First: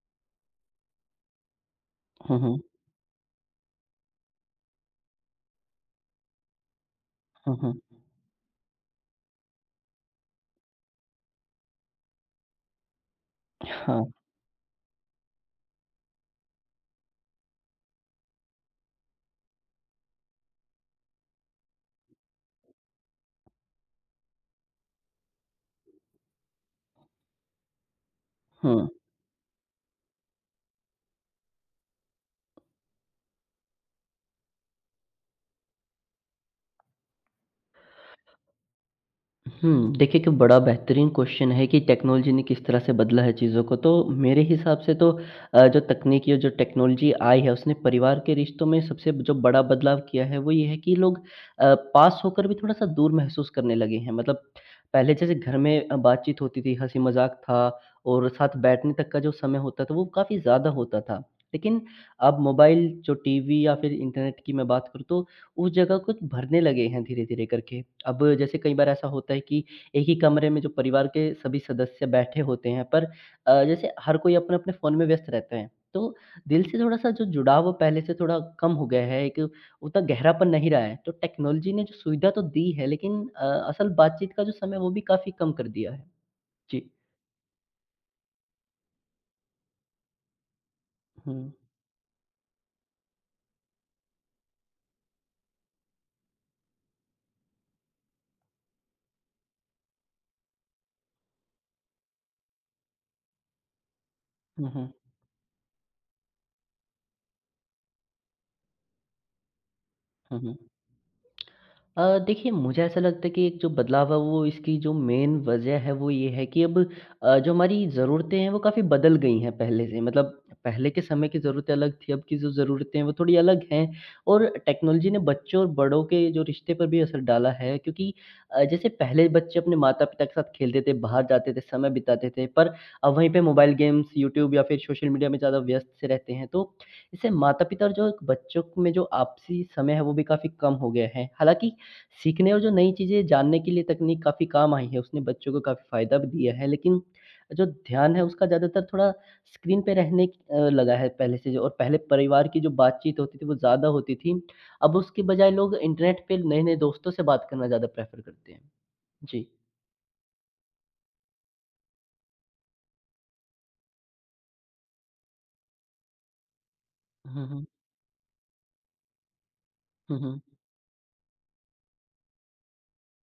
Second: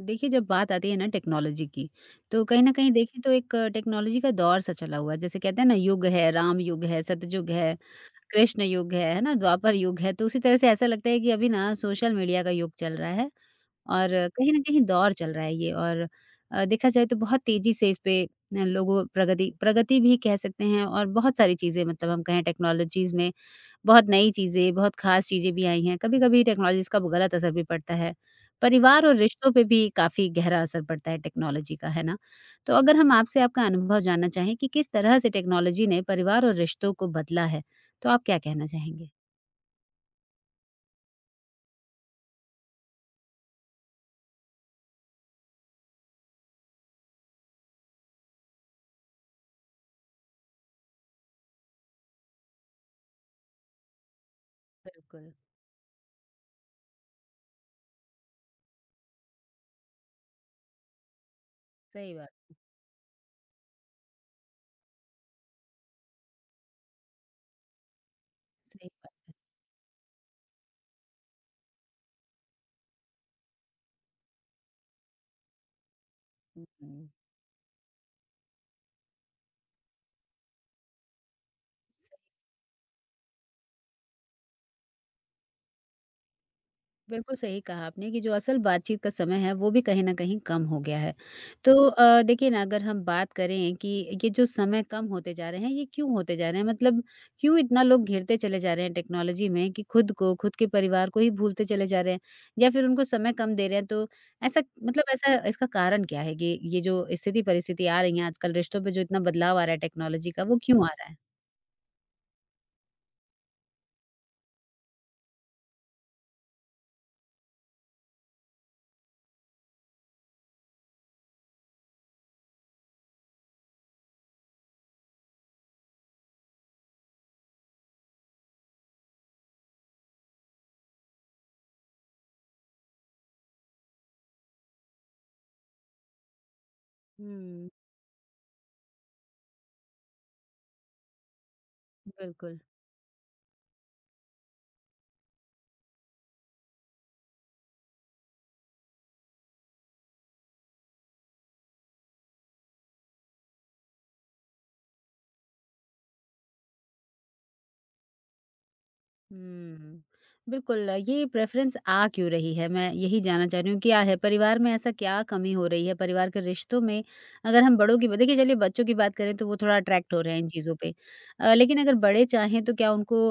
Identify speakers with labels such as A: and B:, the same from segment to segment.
A: देखिए जब बात आती है ना टेक्नोलॉजी की
B: हुँ,
A: तो
B: हुँ।
A: कहीं ना कहीं देखिए तो एक टेक्नोलॉजी का दौर सा चला हुआ है जैसे कहते हैं ना युग है राम युग है सतयुग
B: हुँ,
A: है
B: हुँ।
A: कृष्ण युग है ना द्वापर युग है तो उसी तरह से ऐसा लगता है कि अभी ना सोशल मीडिया का युग चल रहा है
B: हाँ,
A: और कहीं ना कहीं दौर चल रहा है ये और देखा जाए तो बहुत तेजी से इस पे न, लोगों प्रगति प्रगति भी कह सकते हैं और बहुत सारी चीजें मतलब हम कहें टेक्नोलॉजीज में बहुत नई चीज़ें, बहुत ख़ास चीज़ें भी आई हैं। कभी-कभी टेक्नोलॉजी इसका गलत असर भी पड़ता है।
B: हुँ।
A: परिवार और रिश्तों पे भी काफ़ी गहरा असर पड़ता है टेक्नोलॉजी का, है ना? तो अगर हम आपसे आपका अनुभव जानना चाहें कि किस तरह से टेक्नोलॉजी ने परिवार और रिश्तों को बदला है, तो आप क्या कहना चाहेंगे?
B: हुँ, देखिए कि बड़ा बेहतरीन क्वेश्चन है कि टेक्नोलॉजी ने किस तरह से बदला है चीज़ों को। तो मेरे हिसाब से तो जो तकनीकी और जो टेक्नोलॉजी आई है उसने परिवार के रिश्तों में सबसे जो बड़ा बदलाव किया है वो ये है कि लोग पास होकर भी थोड़ा-सा दूर महसूस करने लगे हैं। मतलब पहले
A: बिल्कुल।
B: जैसे घर में बातचीत होती थी, हँसी-मज़ाक था और साथ बैठने तक का जो समय होता था वो काफ़ी ज़्यादा होता था। लेकिन
A: सही बात।
B: अब मोबाइल जो टीवी या फिर इंटरनेट की मैं बात करूँ तो उस जगह कुछ भरने लगे हैं धीरे-धीरे करके। अब जैसे कई बार
A: सही
B: ऐसा
A: बात
B: होता
A: है।
B: है कि एक ही कमरे में जो परिवार के सभी सदस्य बैठे होते हैं, पर जैसे हर कोई अपने-अपने फ़ोन में व्यस्त रहते हैं। तो दिल
A: हुँ,
B: से
A: हुँ।
B: थोड़ा-सा जो जुड़ाव वो पहले से थोड़ा कम हो गया है, एक उतना गहरापन नहीं रहा है। तो टेक्नोलॉजी ने जो सुविधा तो दी है, लेकिन असल बातचीत का जो समय है, वो भी काफ़ी कम कर दिया है। जी।
A: बिल्कुल सही कहा आपने कि जो असल बातचीत का समय है वो भी कहीं न कहीं कम हो गया है।
B: हुँ।
A: तो देखिए ना अगर हम बात करें कि ये जो समय कम होते जा रहे हैं ये क्यों होते जा रहे हैं? मतलब क्यों इतना लोग घिरते चले जा रहे हैं टेक्नोलॉजी में कि खुद को, खुद के परिवार को ही भूलते चले जा रहे हैं या फिर उनको समय कम दे रहे हैं तो ऐसा
B: हुँ, हुँ।
A: मतलब ऐसा इसका कारण क्या है कि ये जो स्थिति परिस्थिति आ रही है आजकल रिश्तों पे जो इतना बदलाव आ रहा है टेक्नोलॉजी
B: हुँ,
A: का
B: हुँ।
A: वो क्यों आ रहा है?
B: देखिए मुझे ऐसा लगता है कि एक जो बदलाव है वो इसकी जो मेन वजह है वो ये है कि अब जो हमारी ज़रूरतें हैं वो काफ़ी बदल गई हैं पहले से। मतलब पहले के समय की ज़रूरतें अलग थी, अब की जो ज़रूरतें हैं वो थोड़ी अलग हैं और टेक्नोलॉजी ने बच्चों और बड़ों के जो रिश्ते पर भी असर डाला है क्योंकि जैसे पहले बच्चे अपने माता पिता के साथ खेलते थे, बाहर जाते थे, समय बिताते थे, पर अब वहीं पे मोबाइल गेम्स, यूट्यूब या फिर सोशल मीडिया में ज़्यादा व्यस्त से रहते हैं। तो इससे माता
A: हुँ,
B: पिता और जो बच्चों में जो आपसी समय है वो भी काफ़ी कम हो गया है। हालांकि सीखने
A: बिल्कुल।
B: और जो नई चीज़ें जानने के लिए तकनीक काफ़ी काम आई है, उसने बच्चों को काफ़ी फ़ायदा भी दिया है, लेकिन जो ध्यान है उसका ज़्यादातर थोड़ा स्क्रीन पे रहने लगा है पहले से। जो और पहले परिवार की जो बातचीत होती थी वो ज़्यादा होती थी। अब उसके बजाय लोग इंटरनेट पे नए-नए दोस्तों से बात करना ज़्यादा प्रेफ़र करते हैं। जी।
A: हुँ। बिल्कुल, ये प्रेफ़रेंस आ क्यों रही है? मैं यही जानना चाह रही हूँ, क्या है? परिवार में ऐसा क्या कमी हो रही है? परिवार के रिश्तों में
B: हुँ,
A: अगर
B: हुँ।
A: हम बड़ों की ब देखिए चलिए बच्चों की बात करें तो वो थोड़ा अट्रैक्ट
B: हुँ,
A: हो रहे
B: हुँ।
A: हैं इन चीज़ों पे। लेकिन अगर बड़े चाहें तो क्या उनको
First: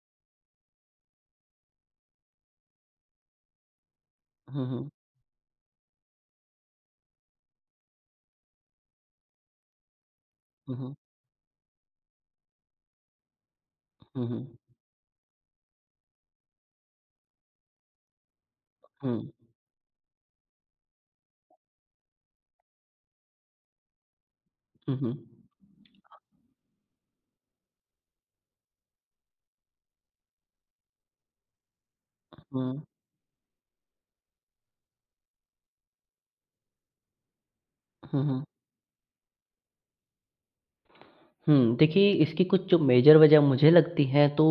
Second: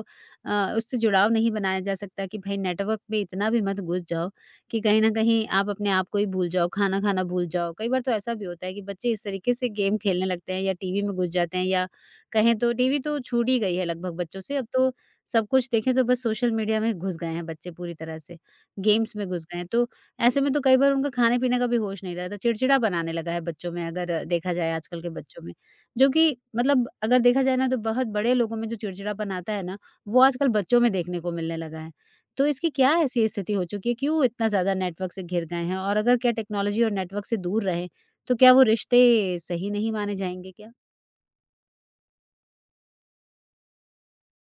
A: उससे जुड़ाव नहीं बनाया जा सकता कि भई नेटवर्क में इतना भी मत घुस जाओ
B: हुँ,
A: कि
B: हुँ।
A: कहीं न कहीं आप अपने आप को ही भूल जाओ, खाना खाना भूल जाओ। कई बार तो ऐसा भी होता है कि बच्चे इस तरीके से गेम खेलने लगते हैं या
B: हुँ, हुँ।
A: टीवी में घुस जाते हैं या कहें तो टीवी तो छूट ही गई है लगभग
B: हुँ,
A: बच्चों से,
B: हुँ।
A: अब तो सब कुछ देखें तो बस सोशल मीडिया में घुस गए हैं बच्चे पूरी तरह से, गेम्स में
B: हुँ।
A: घुस गए हैं। तो ऐसे में तो कई बार उनका खाने-पीने का भी होश नहीं रहता, चिड़चिड़ापन आने लगा है बच्चों में अगर देखा जाए
B: हुँ,
A: आजकल के
B: हुँ।
A: बच्चों में। जो कि मतलब अगर देखा जाए ना तो बहुत बड़े लोगों में जो चिड़चिड़ापन आता है ना, वो आजकल बच्चों में देखने को मिलने लगा है। तो
B: हुँ।
A: इसकी क्या ऐसी स्थिति हो चुकी है, क्यों इतना ज़्यादा नेटवर्क से घिर गए हैं? और अगर क्या टेक्नोलॉजी और नेटवर्क से दूर रहें,
B: हुँ,
A: तो
B: हुँ।
A: क्या वो रिश्ते सही नहीं माने जाएँगे क्या?
B: हुँ, देखिए इसकी कुछ जो मेजर वजह मुझे लगती है तो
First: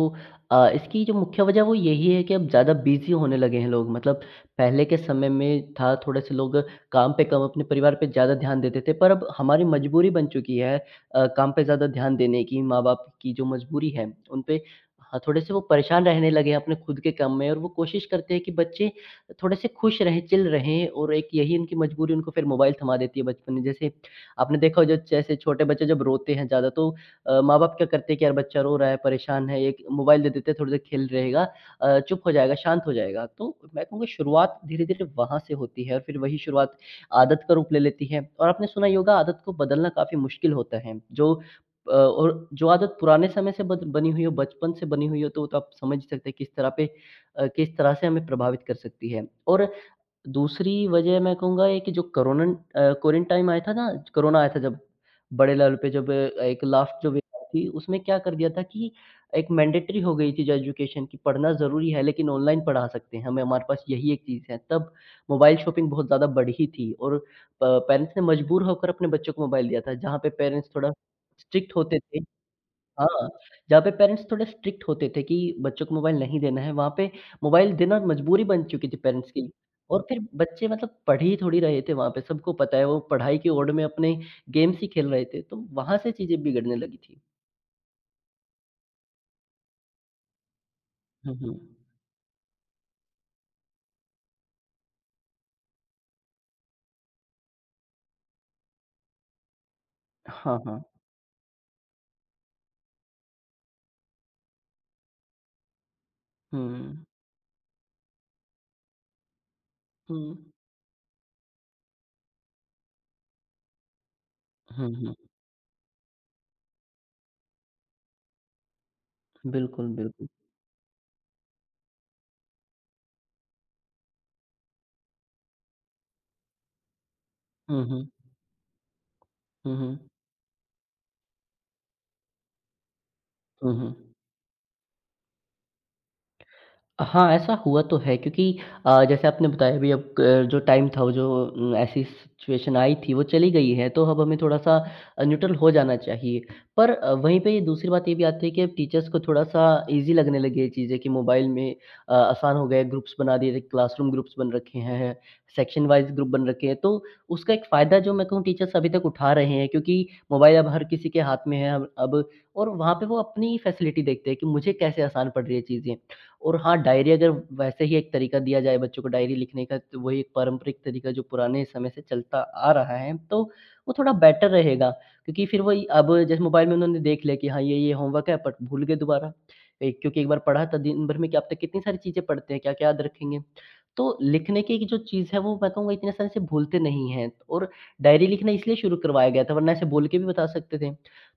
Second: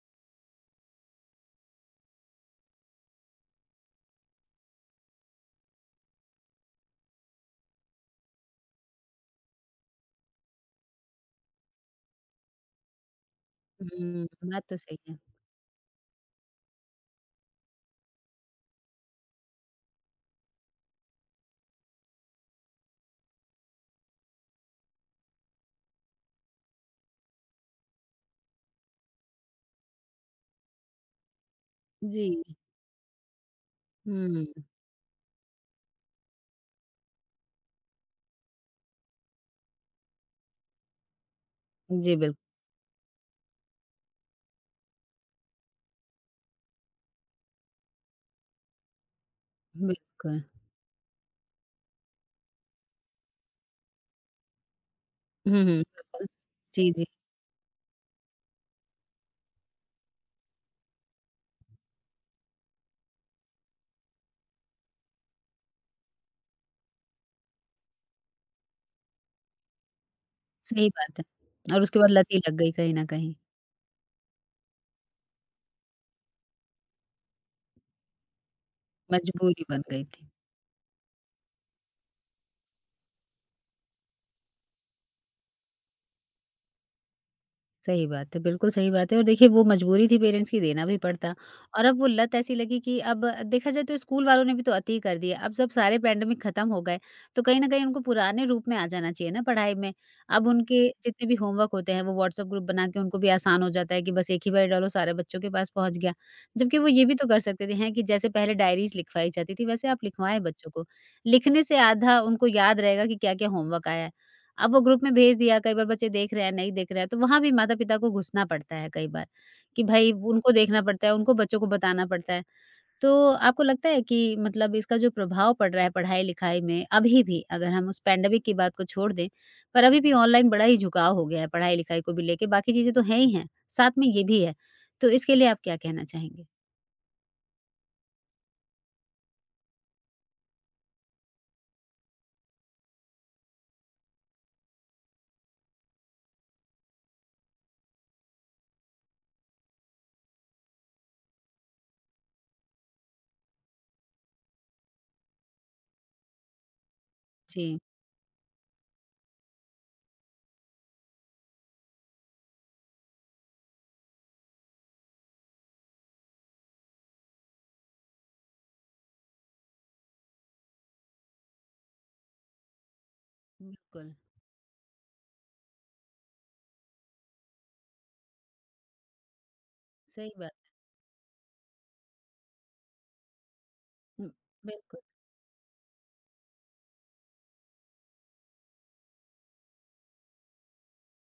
B: इसकी जो मुख्य वजह वो यही है कि अब ज़्यादा बिज़ी होने लगे हैं लोग। मतलब पहले के समय में था थोड़े-से लोग काम पे कम अपने परिवार पे ज़्यादा ध्यान देते थे, पर अब हमारी मजबूरी बन चुकी है काम पे ज़्यादा ध्यान देने की, माँ-बाप की जो मजबूरी है
A: हुँ,
B: उन पे।
A: बात तो सही है।
B: हाँ, थोड़े-से वो परेशान रहने लगे हैं अपने खुद के काम में और वो कोशिश करते हैं कि बच्चे थोड़े-से खुश रहें, चिल रहें और एक यही उनकी मजबूरी उनको फिर मोबाइल थमा देती है बचपन में। जैसे आपने देखा हो जो जैसे छोटे बच्चे जब रोते हैं ज़्यादा तो माँ-बाप क्या करते हैं कि यार बच्चा रो रहा है, परेशान है, एक मोबाइल दे देते हैं थोड़ी देर खेल रहेगा, चुप
A: जी।
B: हो जाएगा, शांत हो जाएगा। तो मैं कहूँगा
A: हुँ,
B: शुरुआत धीरे-धीरे वहाँ से होती है और फिर वही शुरुआत आदत का रूप ले लेती है। और आपने सुना ही होगा आदत को बदलना काफ़ी मुश्किल होता है। जो
A: जी बिल्कुल।
B: और जो आदत पुराने समय से बद बनी हुई हो, बचपन से बनी हुई हो तो वो तो आप समझ ही सकते हैं किस तरह पे किस तरह से हमें प्रभावित कर सकती है। और
A: बिल्कुल।
B: दूसरी वजह मैं कहूँगा ये कि जो कोरोनन अ, कोरोना कोरिन टाइम आया था ना, कोरोना आया था जब, बड़े
A: हुँ,
B: लेवल
A: हुँ,
B: पे जब
A: बिल्कुल।
B: एक
A: जी,
B: लास्ट
A: जी,
B: जो वेव थी, उसमें क्या कर दिया था कि एक मैंडेटरी हो गई थी जो एजुकेशन की। पढ़ना ज़रूरी है लेकिन ऑनलाइन पढ़ा सकते हैं, हमें हमारे पास यही एक चीज़ है। तब मोबाइल शॉपिंग बहुत ज़्यादा बढ़ी थी और प पेरेंट्स ने मजबूर होकर अपने बच्चों को मोबाइल दिया था, जहाँ पे पेरेंट्स
A: सही
B: थोड़ा
A: बात है।
B: स्ट्रिक्ट
A: और
B: होते
A: उसके बाद
B: थे।
A: लत ही लग गई कहीं न
B: हाँ,
A: कहीं,
B: जहाँ पे पेरेंट्स थोड़े स्ट्रिक्ट होते थे कि बच्चों को मोबाइल नहीं देना है, वहाँ पे मोबाइल देना मजबूरी बन चुकी थी पेरेंट्स की।
A: मजबूरी बन गई
B: और फिर
A: थी।
B: बच्चे मतलब पढ़ ही थोड़ी रहे थे वहाँ पे, सबको पता है वो पढ़ाई की ओड़ में अपने गेम्स ही खेल रहे थे, तो वहाँ से चीज़ें बिगड़ने लगी थी।
A: सही बात है, बिल्कुल सही बात है और देखिए वो मजबूरी थी पेरेंट्स की देना भी पड़ता
B: हुँ, हुँ।
A: और अब वो लत ऐसी लगी कि अब देखा जाए तो स्कूल वालों ने भी तो अति कर दिया। अब जब सारे पैंडेमिक खत्म हो गए, तो कहीं न कहीं उनको पुराने रूप में आ जाना चाहिए ना पढ़ाई में। अब
B: हाँ, हाँ।
A: उनके जितने भी होमवर्क होते हैं वो व्हाट्सएप ग्रुप बना के उनको भी आसान हो जाता है कि बस एक ही बार डालो सारे बच्चों के पास पहुँच गया। जबकि वो
B: हुँ,
A: ये भी तो कर सकते थे हैं कि जैसे पहले डायरीज़ लिखवाई जाती थी वैसे आप
B: हुँ।
A: लिखवाएँ बच्चों को। लिखने से आधा उनको याद रहेगा कि क्या-क्या होमवर्क आया है। अब वो
B: हुँ,
A: ग्रुप में
B: हुँ।
A: भेज दिया, कई बार बच्चे देख रहे हैं, नहीं देख रहे हैं, तो वहाँ भी माता-पिता को घुसना पड़ता है कई बार, कि
B: बिल्कुल,
A: भई
B: बिल्कुल।
A: उनको देखना पड़ता है, उनको बच्चों को बताना पड़ता है। तो आपको लगता है कि मतलब इसका जो प्रभाव पड़ रहा है पढ़ाई-लिखाई में, अभी भी अगर
B: हुँ,
A: हम उस
B: हुँ।
A: पैंडेमिक की बात को छोड़ दें,
B: हुँ,
A: पर
B: हुँ।
A: अभी भी ऑनलाइन बड़ा ही झुकाव हो गया है पढ़ाई-लिखाई को भी लेके, बाकी चीज़ें तो हैं ही हैं,
B: हुँ,
A: साथ में
B: हुँ।
A: ये भी है। तो इसके लिए आप क्या कहना चाहेंगे?
B: हाँ, ऐसा हुआ तो है क्योंकि जैसे आपने बताया भी अब क जो टाइम था वो जो ऐसी सिचुएशन आई थी वो चली गई है, तो अब हमें थोड़ा-सा न्यूट्रल हो जाना चाहिए। पर वहीं पे ये दूसरी बात ये भी आती है कि अब टीचर्स को थोड़ा-सा ईज़ी लगने लगी है चीज़ें कि मोबाइल में आसान हो गया है, ग्रुप्स बना दिए थे, क्लासरूम ग्रुप्स बन रखे हैं, सेक्शन वाइज़ ग्रुप बन रखे हैं। तो उसका एक
A: जी,
B: फ़ायदा जो मैं कहूँ टीचर्स अभी तक उठा रहे हैं क्योंकि मोबाइल अब हर किसी के हाथ में है। अब और वहाँ पे वो अपनी फैसिलिटी देखते हैं कि मुझे कैसे आसान पड़ रही है चीज़ें। और हाँ, डायरी अगर वैसे ही एक तरीका दिया जाए बच्चों को डायरी लिखने का, तो वही एक पारंपरिक तरीका जो पुराने समय से चलता आ रहा है, तो वो थोड़ा
A: बिल्कुल,
B: बेटर रहेगा। क्योंकि फिर वही अब जैसे मोबाइल में उन्होंने देख लिया कि हाँ, ये-ये होमवर्क है बट भूल गए दोबारा। क्योंकि एक
A: सही
B: बार
A: बात।
B: पढ़ा था, दिन भर में क्या पता कितनी सारी चीज़ें पढ़ते हैं, क्या-क्या याद रखेंगे। तो
A: हुँ,
B: लिखने की एक जो
A: बिल्कुल,
B: चीज़ है वो मैं कहूँगा इतने साल से भूलते नहीं हैं और डायरी लिखना इसलिए शुरू करवाया गया था वरना ऐसे बोल के भी बता सकते थे।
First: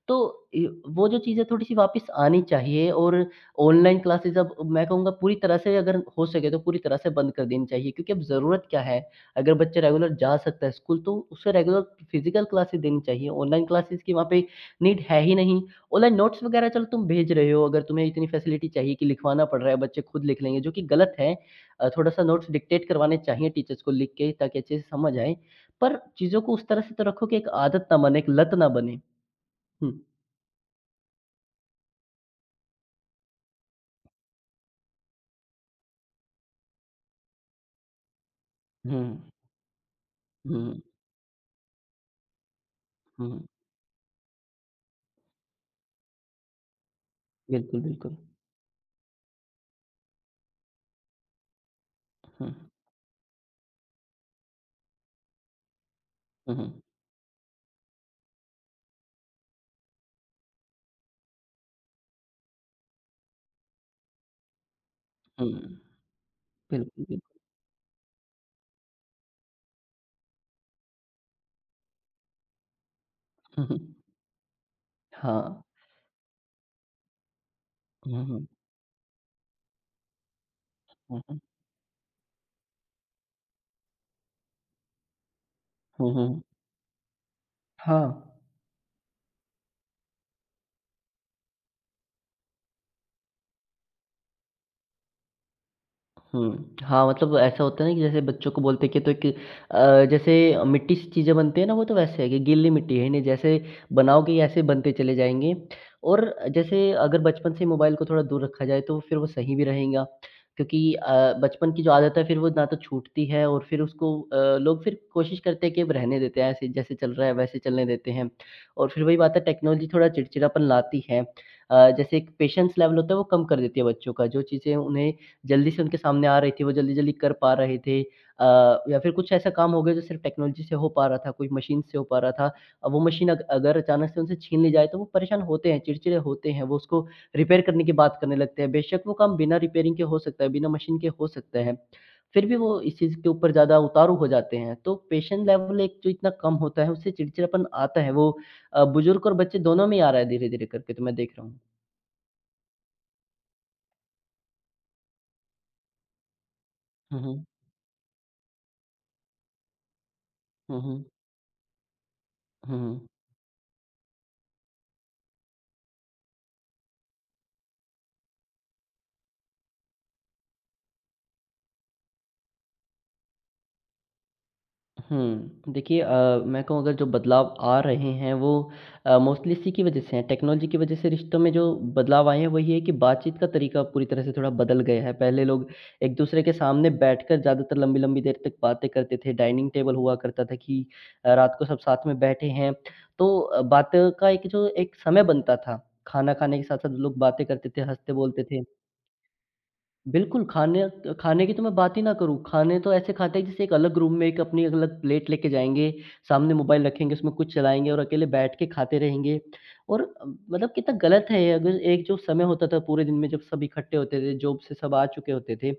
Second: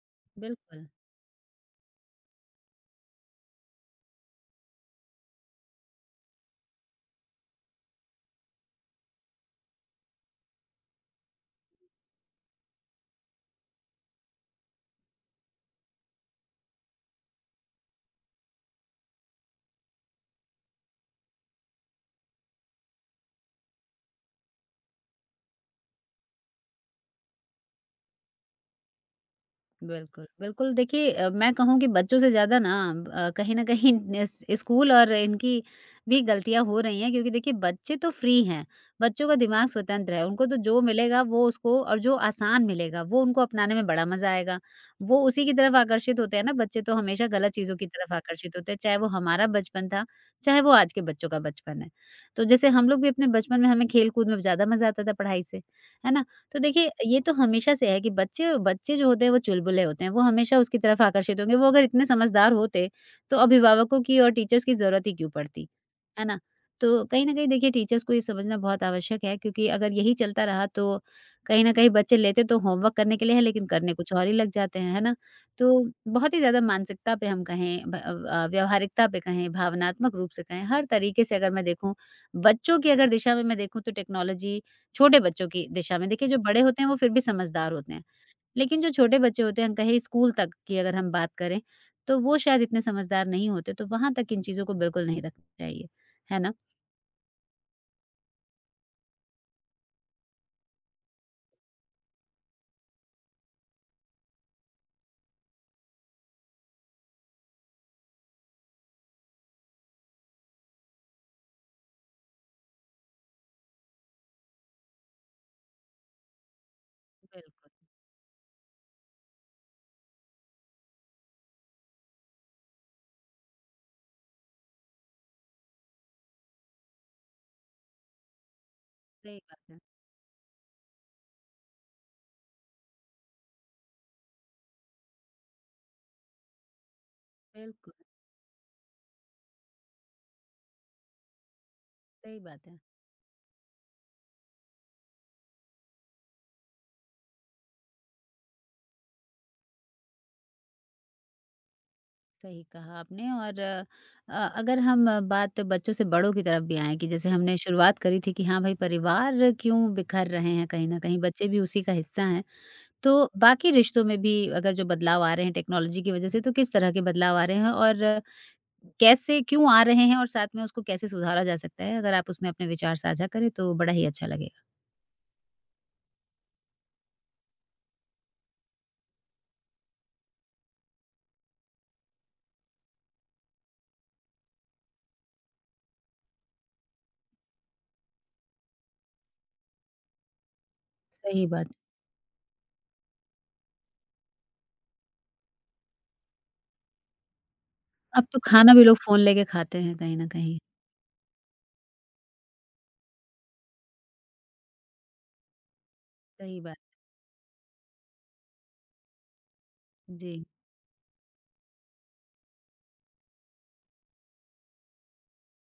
B: तो इ
A: बिल्कुल।
B: वो जो चीज़ है थोड़ी-सी वापस आनी चाहिए और ऑनलाइन क्लासेस अब मैं कहूँगा पूरी तरह से अगर हो सके तो पूरी तरह से बंद कर देनी चाहिए क्योंकि अब ज़रूरत क्या है? अगर बच्चा रेगुलर जा सकता है स्कूल तो उसे रेगुलर फिज़िकल क्लासेस देनी चाहिए। ऑनलाइन क्लासेस की वहाँ पे नीड है ही नहीं। ऑनलाइन नोट्स वगैरह चलो तुम भेज रहे हो, अगर तुम्हें इतनी फ़ैसिलिटी चाहिए कि लिखवाना पड़ रहा है, बच्चे खुद लिख लेंगे जो कि गलत है। थोड़ा-सा नोट्स डिक्टेट करवाने चाहिए टीचर्स को लिख के ताकि अच्छे से समझ आए। पर चीज़ों को उस तरह से तो रखो कि एक आदत ना बने, एक लत ना बने। हुँ।
A: बिल्कुल, बिल्कुल देखिए मैं कहूँ कि बच्चों से ज़्यादा ना कहीं न कहीं इस स्कूल और इनकी भी गलतियाँ हो रही हैं क्योंकि देखिए बच्चे तो फ्री हैं,
B: हुँ।
A: बच्चों का दिमाग स्वतंत्र है, उनको तो
B: हुँ,
A: जो मिलेगा वो उसको और जो आसान मिलेगा वो
B: हुँ,
A: उनको
B: हुँ।
A: अपनाने में बड़ा मज़ा आएगा। वो उसी की तरफ आकर्षित होते हैं ना बच्चे तो हमेशा गलत चीज़ों
B: बिल्कुल,
A: की तरफ
B: बिल्कुल।
A: आकर्षित होते हैं, चाहे वो हमारा बचपन था, चाहे वो आज के बच्चों का बचपन है। तो
B: हुँ,
A: जैसे हम लोग भी अपने बचपन में हमें खेल-कूद में ज़्यादा मज़ा आता था पढ़ाई से, है ना?
B: हुँ,
A: तो
B: हुँ।
A: देखिए, ये तो हमेशा से है कि बच्चे बच्चे जो होते हैं वो चुलबुले होते हैं, वो हमेशा उसकी तरफ आकर्षित होंगे, वो अगर इतने समझदार होते, तो अभिभावकों की और टीचर्स की ज़रूरत ही क्यों
B: हुँ,
A: पड़ती, है ना? तो
B: बिल्कुल, बिल्कुल।
A: कहीं न कहीं देखिए टीचर्स को ये समझना बहुत आवश्यक है क्योंकि अगर यही चलता रहा तो कहीं न कहीं बच्चे लेते तो होमवर्क करने के लिए है
B: हुँ,
A: लेकिन
B: हुँ।
A: करने कुछ और ही लग जाते हैं, है ना?
B: हाँ।
A: तो बहुत ही ज़्यादा मानसिकता पे हम कहें
B: हुँ, हुँ।
A: व्यावहारिकता पे कहें, भावनात्मक रूप से कहें, हर
B: हुँ,
A: तरीके से
B: हुँ।
A: अगर मैं देखूँ, बच्चों की अगर दिशा में मैं देखूँ तो टेक्नोलॉजी छोटे बच्चों की दिशा में।
B: हुँ,
A: देखिए जो
B: हुँ।
A: बड़े होते हैं वो फिर भी समझदार होते
B: हाँ।
A: हैं, लेकिन जो छोटे बच्चे होते हैं, हम कहें स्कूल तक की अगर हम बात करें, तो वो शायद इतने समझदार नहीं होते, तो वहाँ तक इन चीज़ों को बिल्कुल नहीं रखना चाहिए। है ना?
B: हुँ। हाँ, मतलब ऐसा होता है ना कि जैसे बच्चों को बोलते हैं कि तो एक जैसे मिट्टी से चीज़ें बनती हैं ना, वो तो वैसे है कि गीली मिट्टी है नहीं, जैसे बनाओगे ही ऐसे बनते चले जाएँगे। और जैसे अगर बचपन से मोबाइल को थोड़ा दूर रखा जाए, तो फिर वो सही भी रहेगा क्योंकि बचपन की जो आदत है, फिर वो ना तो छूटती है और फिर उसको लोग फिर कोशिश करते हैं कि अब रहने देते हैं, ऐसे जैसे चल रहा है,
A: बिल्कुल,
B: वैसे चलने देते हैं। और फिर वही बात है, टेक्नोलॉजी थोड़ा चिड़चिड़ापन लाती है। जैसे एक पेशेंस लेवल होता है, वो कम कर देती है बच्चों का। जो चीज़ें उन्हें जल्दी से उनके सामने आ रही थी, वो जल्दी-जल्दी कर पा रहे थे, अ, या फिर कुछ
A: सही
B: ऐसा
A: बात
B: काम
A: है।
B: हो गया जो सिर्फ़ टेक्नोलॉजी से हो पा रहा था, कोई मशीन से हो पा रहा था। अब वो मशीन अग अगर अचानक से उनसे छीन ली जाए, तो वो परेशान होते हैं, चिड़चिड़े होते हैं, वो उसको रिपेयर करने की
A: बिल्कुल,
B: बात करने लगते हैं। बेशक वो काम बिना रिपेयरिंग के हो सकता है, बिना मशीन के हो सकता है,
A: सही
B: फिर भी
A: बात है।
B: वो इस चीज़ के ऊपर ज़्यादा उतारू हो जाते हैं। तो पेशेंस लेवल एक जो इतना कम होता है, उससे चिड़चिड़ापन आता है, वो बुज़ुर्ग और बच्चे दोनों में ही आ रहा है धीरे-धीरे करके, तो मैं देख रहा हूँ।
A: सही कहा आपने और अ, अगर हम बात बच्चों से बड़ों की तरफ भी आएँ कि
B: हुँ,
A: जैसे
B: हुँ।
A: हमने शुरुआत करी थी कि हाँ भाई परिवार क्यों बिखर रहे हैं
B: हुँ,
A: कहीं न
B: हुँ।
A: कहीं, बच्चे भी उसी का हिस्सा हैं।
B: हुँ, हुँ।
A: तो बाकी रिश्तों में भी अगर जो बदलाव आ रहे हैं टेक्नोलॉजी की वजह से तो किस तरह के बदलाव आ रहे हैं और कैसे क्यों आ रहे हैं और साथ में उसको कैसे सुधारा जा सकता है? अगर आप उसमें अपने विचार साझा करें तो बड़ा ही अच्छा लगेगा।
B: हुँ। देखिए मैं कहूँ अगर जो बदलाव आ रहे हैं वो मोस्टली इसी की वजह से हैं, टेक्नोलॉजी की वजह से रिश्तों में जो बदलाव आए हैं वो ये है कि बातचीत का तरीका पूरी तरह से थोड़ा बदल गया है। पहले लोग एक-दूसरे के सामने बैठकर ज़्यादातर लंबी-लंबी देर तक बातें करते थे, डाइनिंग टेबल हुआ करता था कि
A: सही
B: रात को
A: बात।
B: सब साथ में बैठे हैं। तो बातों का एक जो एक समय बनता था, खाना खाने के साथ-साथ लोग बातें करते थे,
A: अब तो
B: हँसते-बोलते थे।
A: खाना भी लोग फ़ोन लेके खाते हैं कहीं न
B: बिल्कुल,
A: कहीं।
B: खाने खाने की तो मैं बात ही ना करूँ, खाने तो ऐसे खाते हैं जैसे एक अलग रूम में एक अपनी अलग प्लेट लेके जाएँगे, सामने
A: सही बात।
B: मोबाइल रखेंगे, उसमें कुछ चलाएँगे और अकेले बैठ के खाते रहेंगे। और
A: जी,
B: मतलब कितना गलत है ये। अगर एक जो समय होता था पूरे दिन में जब सब इकट्ठे होते थे, जॉब से सब आ चुके होते थे,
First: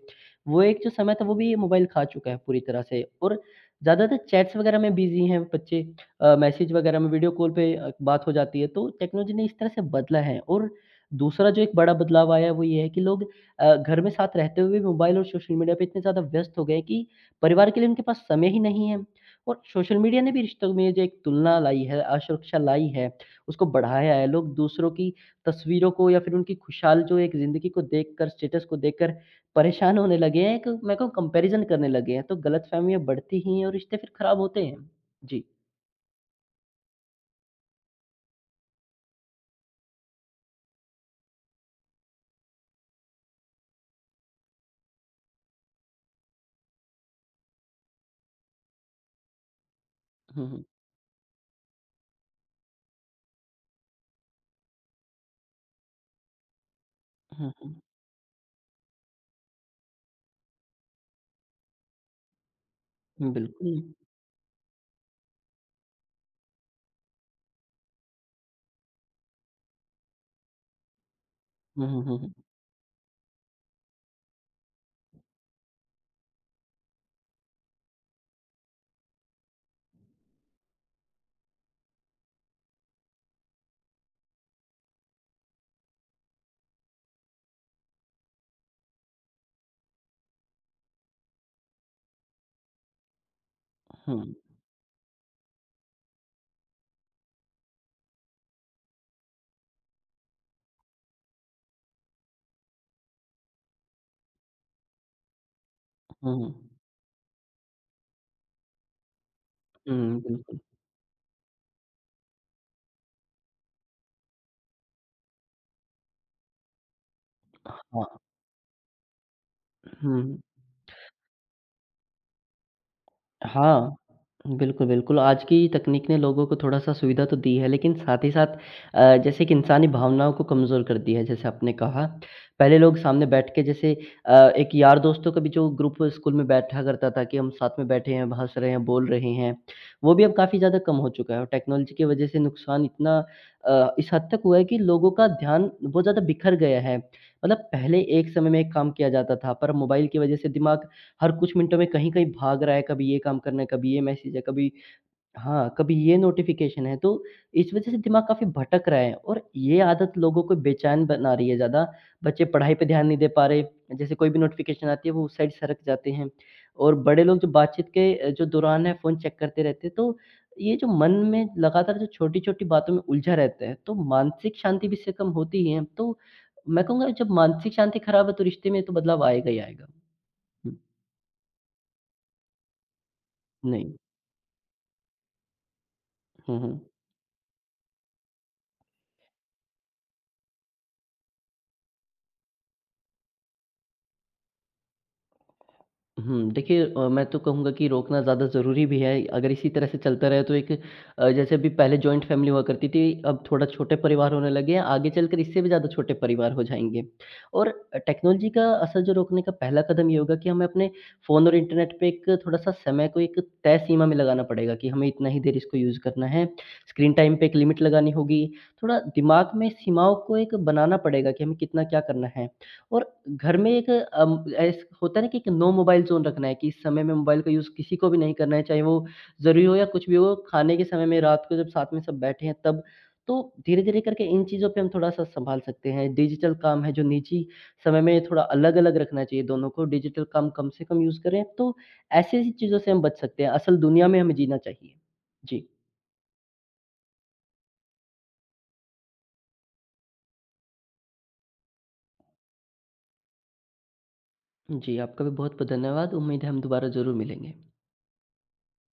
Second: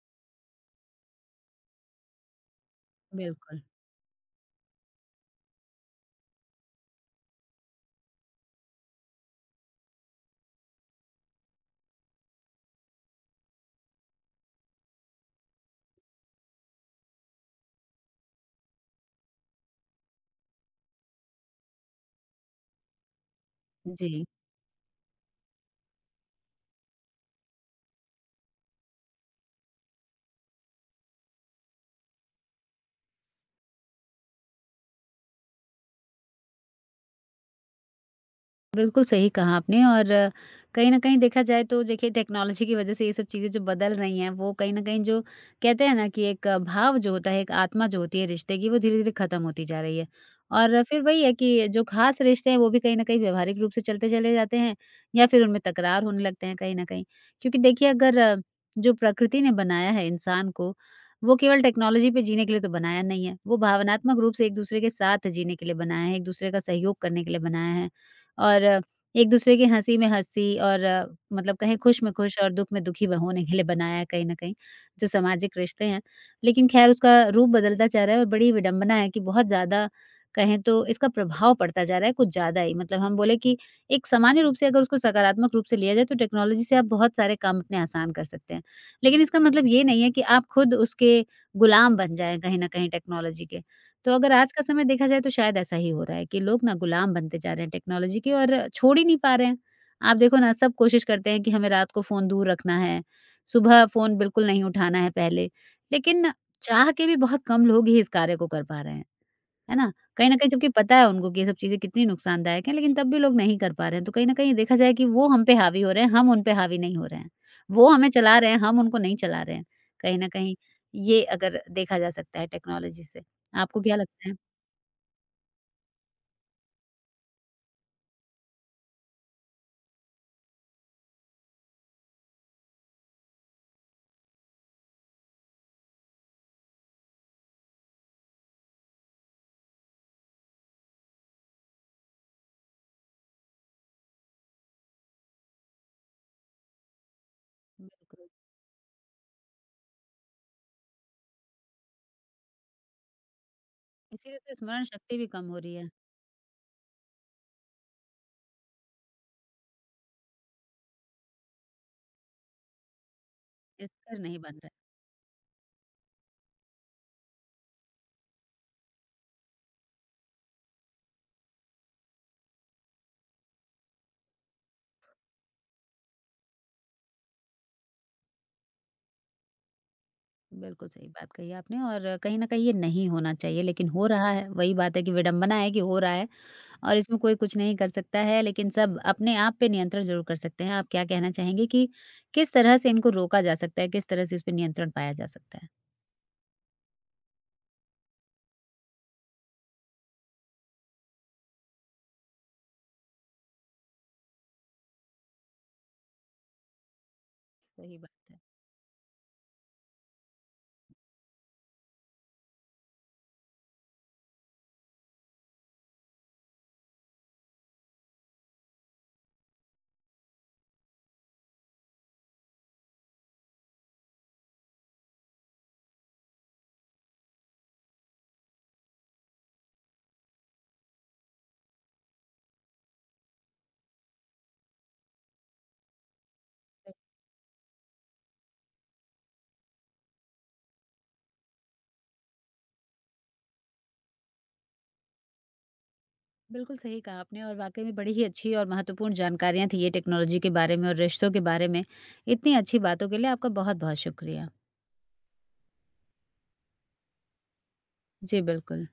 B: वो एक जो समय था वो भी ये मोबाइल खा चुका है पूरी तरह से। और
A: बिल्कुल।
B: ज़्यादातर चैट्स वगैरह में बिज़ी हैं बच्चे। मैसेज वगैरह में वीडियो कॉल पे बात हो जाती है, तो टेक्नोलॉजी ने इस तरह से बदला है। और दूसरा जो एक बड़ा बदलाव आया है वो ये है कि लोग घर में साथ रहते हुए भी मोबाइल और सोशल मीडिया पे इतने ज़्यादा व्यस्त हो गए हैं कि परिवार के लिए उनके पास समय ही नहीं है। और सोशल मीडिया ने भी रिश्तों में जो एक तुलना लाई है, असुरक्षा लाई है, उसको बढ़ाया
A: जी।
B: है। लोग दूसरों की तस्वीरों को या फिर उनकी खुशहाल जो एक ज़िंदगी को देखकर, स्टेटस को देखकर परेशान होने लगे हैं। एक मैं कहूँ कंपैरिज़न करने लगे हैं, तो गलतफ़हमियाँ बढ़ती ही हैं और रिश्ते फिर ख़राब होते हैं। जी।
A: बिल्कुल सही कहा आपने और कहीं न कहीं देखा जाए तो देखिए टेक्नोलॉजी की वज़ह से ये सब चीज़ें जो बदल रही हैं, वो कहीं न कहीं जो कहते हैं ना कि एक भाव जो होता है, एक आत्मा जो होती है रिश्ते की, वो धीरे-धीरे खत्म होती जा रही है।
B: हुँ, हुँ।
A: और फिर वही है कि जो खास रिश्ते हैं, वो भी कहीं न कहीं व्यावहारिक रूप से चलते चले जाते हैं या फिर उनमें तकरार होने लगते हैं कहीं न कहीं।
B: हुँ,
A: क्योंकि
B: हुँ।
A: देखिए अगर जो प्रकृति ने बनाया है इंसान को, वो केवल टेक्नोलॉजी पे जीने के लिए तो बनाया नहीं
B: हुँ,
A: है। वो
B: बिल्कुल।
A: भावनात्मक रूप से एक-दूसरे के साथ जीने के लिए बनाया है, एक-दूसरे का सहयोग करने के लिए बनाया है। और एक-दूसरे की हँसी में हँसी और मतलब कहें
B: हुँ,
A: खुश
B: हुँ,
A: में
B: हुँ, हुँ।
A: खुश और दुःख में दुखी ब होने के लिए बनाया है कहीं न कहीं, जो सामाजिक रिश्ते हैं। लेकिन ख़ैर उसका रूप बदलता जा रहा है और बड़ी विडंबना है कि बहुत ज़्यादा कहें तो इसका प्रभाव पड़ता जा रहा है कुछ ज़्यादा ही। मतलब हम बोले कि एक सामान्य रूप से अगर उसको सकारात्मक रूप से लिया जाए तो टेक्नोलॉजी से आप बहुत सारे काम अपने आसान कर सकते हैं। लेकिन इसका मतलब ये नहीं है कि आप खुद उसके गुलाम बन जाएँ कहीं न कहीं टेक्नोलॉजी के। तो अगर
B: हुँ,
A: आज का समय देखा जाए तो शायद ऐसा ही हो रहा है कि लोग ना गुलाम बनते जा रहे हैं टेक्नोलॉजी के और छोड़ ही नहीं पा रहे हैं। आप देखो ना सब कोशिश करते हैं कि हमें रात को फ़ोन दूर रखना है, सुबह फ़ोन बिल्कुल नहीं उठाना है पहले, लेकिन
B: हुँ, हुँ।
A: चाह के भी बहुत कम लोग ही इस कार्य को कर पा रहे हैं, है ना?
B: हुँ,
A: कहीं न कहीं
B: बिल्कुल।
A: जबकि पता है उनको कि ये सब चीज़ें कितनी नुकसानदायक हैं, लेकिन तब भी लोग नहीं कर पा रहे हैं। तो कहीं न कहीं देखा जाए कि वो हम पे हावी हो रहे हैं, हम उन पे हावी नहीं हो रहे हैं। वो हमें
B: हाँ।
A: चला रहे हैं, हम उनको नहीं चला रहे हैं। कहीं न
B: हुँ।
A: कहीं ये अगर देखा जा सकता है टेक्नोलॉजी से। आपको
B: हाँ,
A: क्या लगता है?
B: बिल्कुल, बिल्कुल। आज की तकनीक ने लोगों को थोड़ा-सा सुविधा तो दी है, लेकिन साथ ही साथ जैसे कि इंसानी भावनाओं को कमज़ोर कर दिया है, जैसे आपने कहा। पहले लोग सामने बैठ के जैसे एक यार दोस्तों का भी जो ग्रुप स्कूल में बैठा करता था कि हम साथ में बैठे हैं, हँस रहे हैं, बोल रहे हैं, वो भी अब काफ़ी ज़्यादा कम हो चुका है। और टेक्नोलॉजी की वजह से नुकसान इतना इस हद तक हुआ है कि लोगों का ध्यान बहुत ज़्यादा बिखर गया है। मतलब पहले
A: बिल्कुल,
B: एक समय में एक काम किया जाता था, पर मोबाइल की वजह से दिमाग हर कुछ मिनटों में कहीं-कहीं भाग रहा है, कभी ये काम करना है, कभी ये मैसेज
A: इसीलिए
B: है,
A: तो
B: कभी
A: स्मरण शक्ति भी कम हो
B: हाँ,
A: रही है,
B: कभी ये नोटिफ़िकेशन है, तो इस वजह से दिमाग काफ़ी भटक रहा है और ये आदत लोगों को बेचैन बना रही है ज़्यादा। बच्चे पढ़ाई पे ध्यान नहीं दे पा रहे, जैसे
A: स्थिर
B: कोई
A: नहीं
B: भी
A: बन रहा
B: नोटिफ़िकेशन
A: है।
B: आती है, वो उस साइड सरक जाते हैं और बड़े लोग जो बातचीत के जो दौरान है, फ़ोन चेक करते रहते हैं, तो ये जो मन में लगातार जो छोटी-छोटी बातों में उलझा रहता है, तो मानसिक शांति भी इससे कम होती ही है। तो मैं कहूँगा जब मानसिक शांति खराब है, तो रिश्ते में तो बदलाव आएगा ही आएगा। हुँ,
A: बिल्कुल सही बात कही आपने और कहीं न कहीं ये नहीं होना चाहिए लेकिन
B: नहीं।
A: हो रहा है, वही बात है कि विडंबना है कि हो रहा है
B: हुँ, हुँ।
A: और इसमें कोई कुछ नहीं कर सकता है लेकिन सब अपने आप पे नियंत्रण ज़रूर कर सकते हैं। आप क्या कहना चाहेंगे कि किस तरह से इनको रोका जा सकता है, किस तरह से इस पे नियंत्रण पाया जा सकता है?
B: हुँ, देखिए मैं तो कहूँगा कि रोकना ज़्यादा ज़रूरी भी है। अगर इसी तरह से चलता रहे तो एक जैसे अभी पहले जॉइंट फ़ैमिली हुआ करती थी, अब थोड़ा छोटे परिवार होने लगे हैं, आगे चलकर इससे भी ज़्यादा छोटे परिवार हो जाएँगे। और
A: सही बात है।
B: टेक्नोलॉजी का असर जो रोकने का पहला कदम ये होगा कि हमें अपने फ़ोन और इंटरनेट पे एक थोड़ा-सा समय को एक तय सीमा में लगाना पड़ेगा कि हमें इतना ही देर इसको यूज़ करना है। स्क्रीन टाइम पे एक लिमिट लगानी होगी। थोड़ा दिमाग में सीमाओं को एक बनाना पड़ेगा कि हमें कितना क्या करना है। और घर में एक ऐस होता है ना कि एक नो मोबाइल ज़ोन रखना है कि इस समय में मोबाइल का यूज़ किसी को भी नहीं करना है, चाहे वो ज़रूरी हो या कुछ भी हो, खाने के समय में रात को जब साथ में सब बैठे हैं तब। तो धीरे-धीरे करके इन चीज़ों पे हम थोड़ा-सा सँभाल सकते हैं। डिजिटल काम है जो निजी समय में थोड़ा अलग-अलग रखना चाहिए दोनों को, डिजिटल काम कम से कम यूज़ करें, तो ऐसी-ऐसी चीज़ों से हम बच सकते हैं। असल दुनिया में हमें जीना चाहिए। जी।
A: बिल्कुल सही कहा आपने और वाक़ई में बड़ी ही अच्छी और महत्वपूर्ण जानकारियाँ थी ये टेक्नोलॉजी के बारे में और रिश्तों के बारे में। इतनी अच्छी बातों के लिए आपका बहुत-बहुत शुक्रिया।
B: जी, आपका भी बहुत-बहुत धन्यवाद। उम्मीद है हम दोबारा ज़रूर मिलेंगे।
A: जी, बिल्कुल।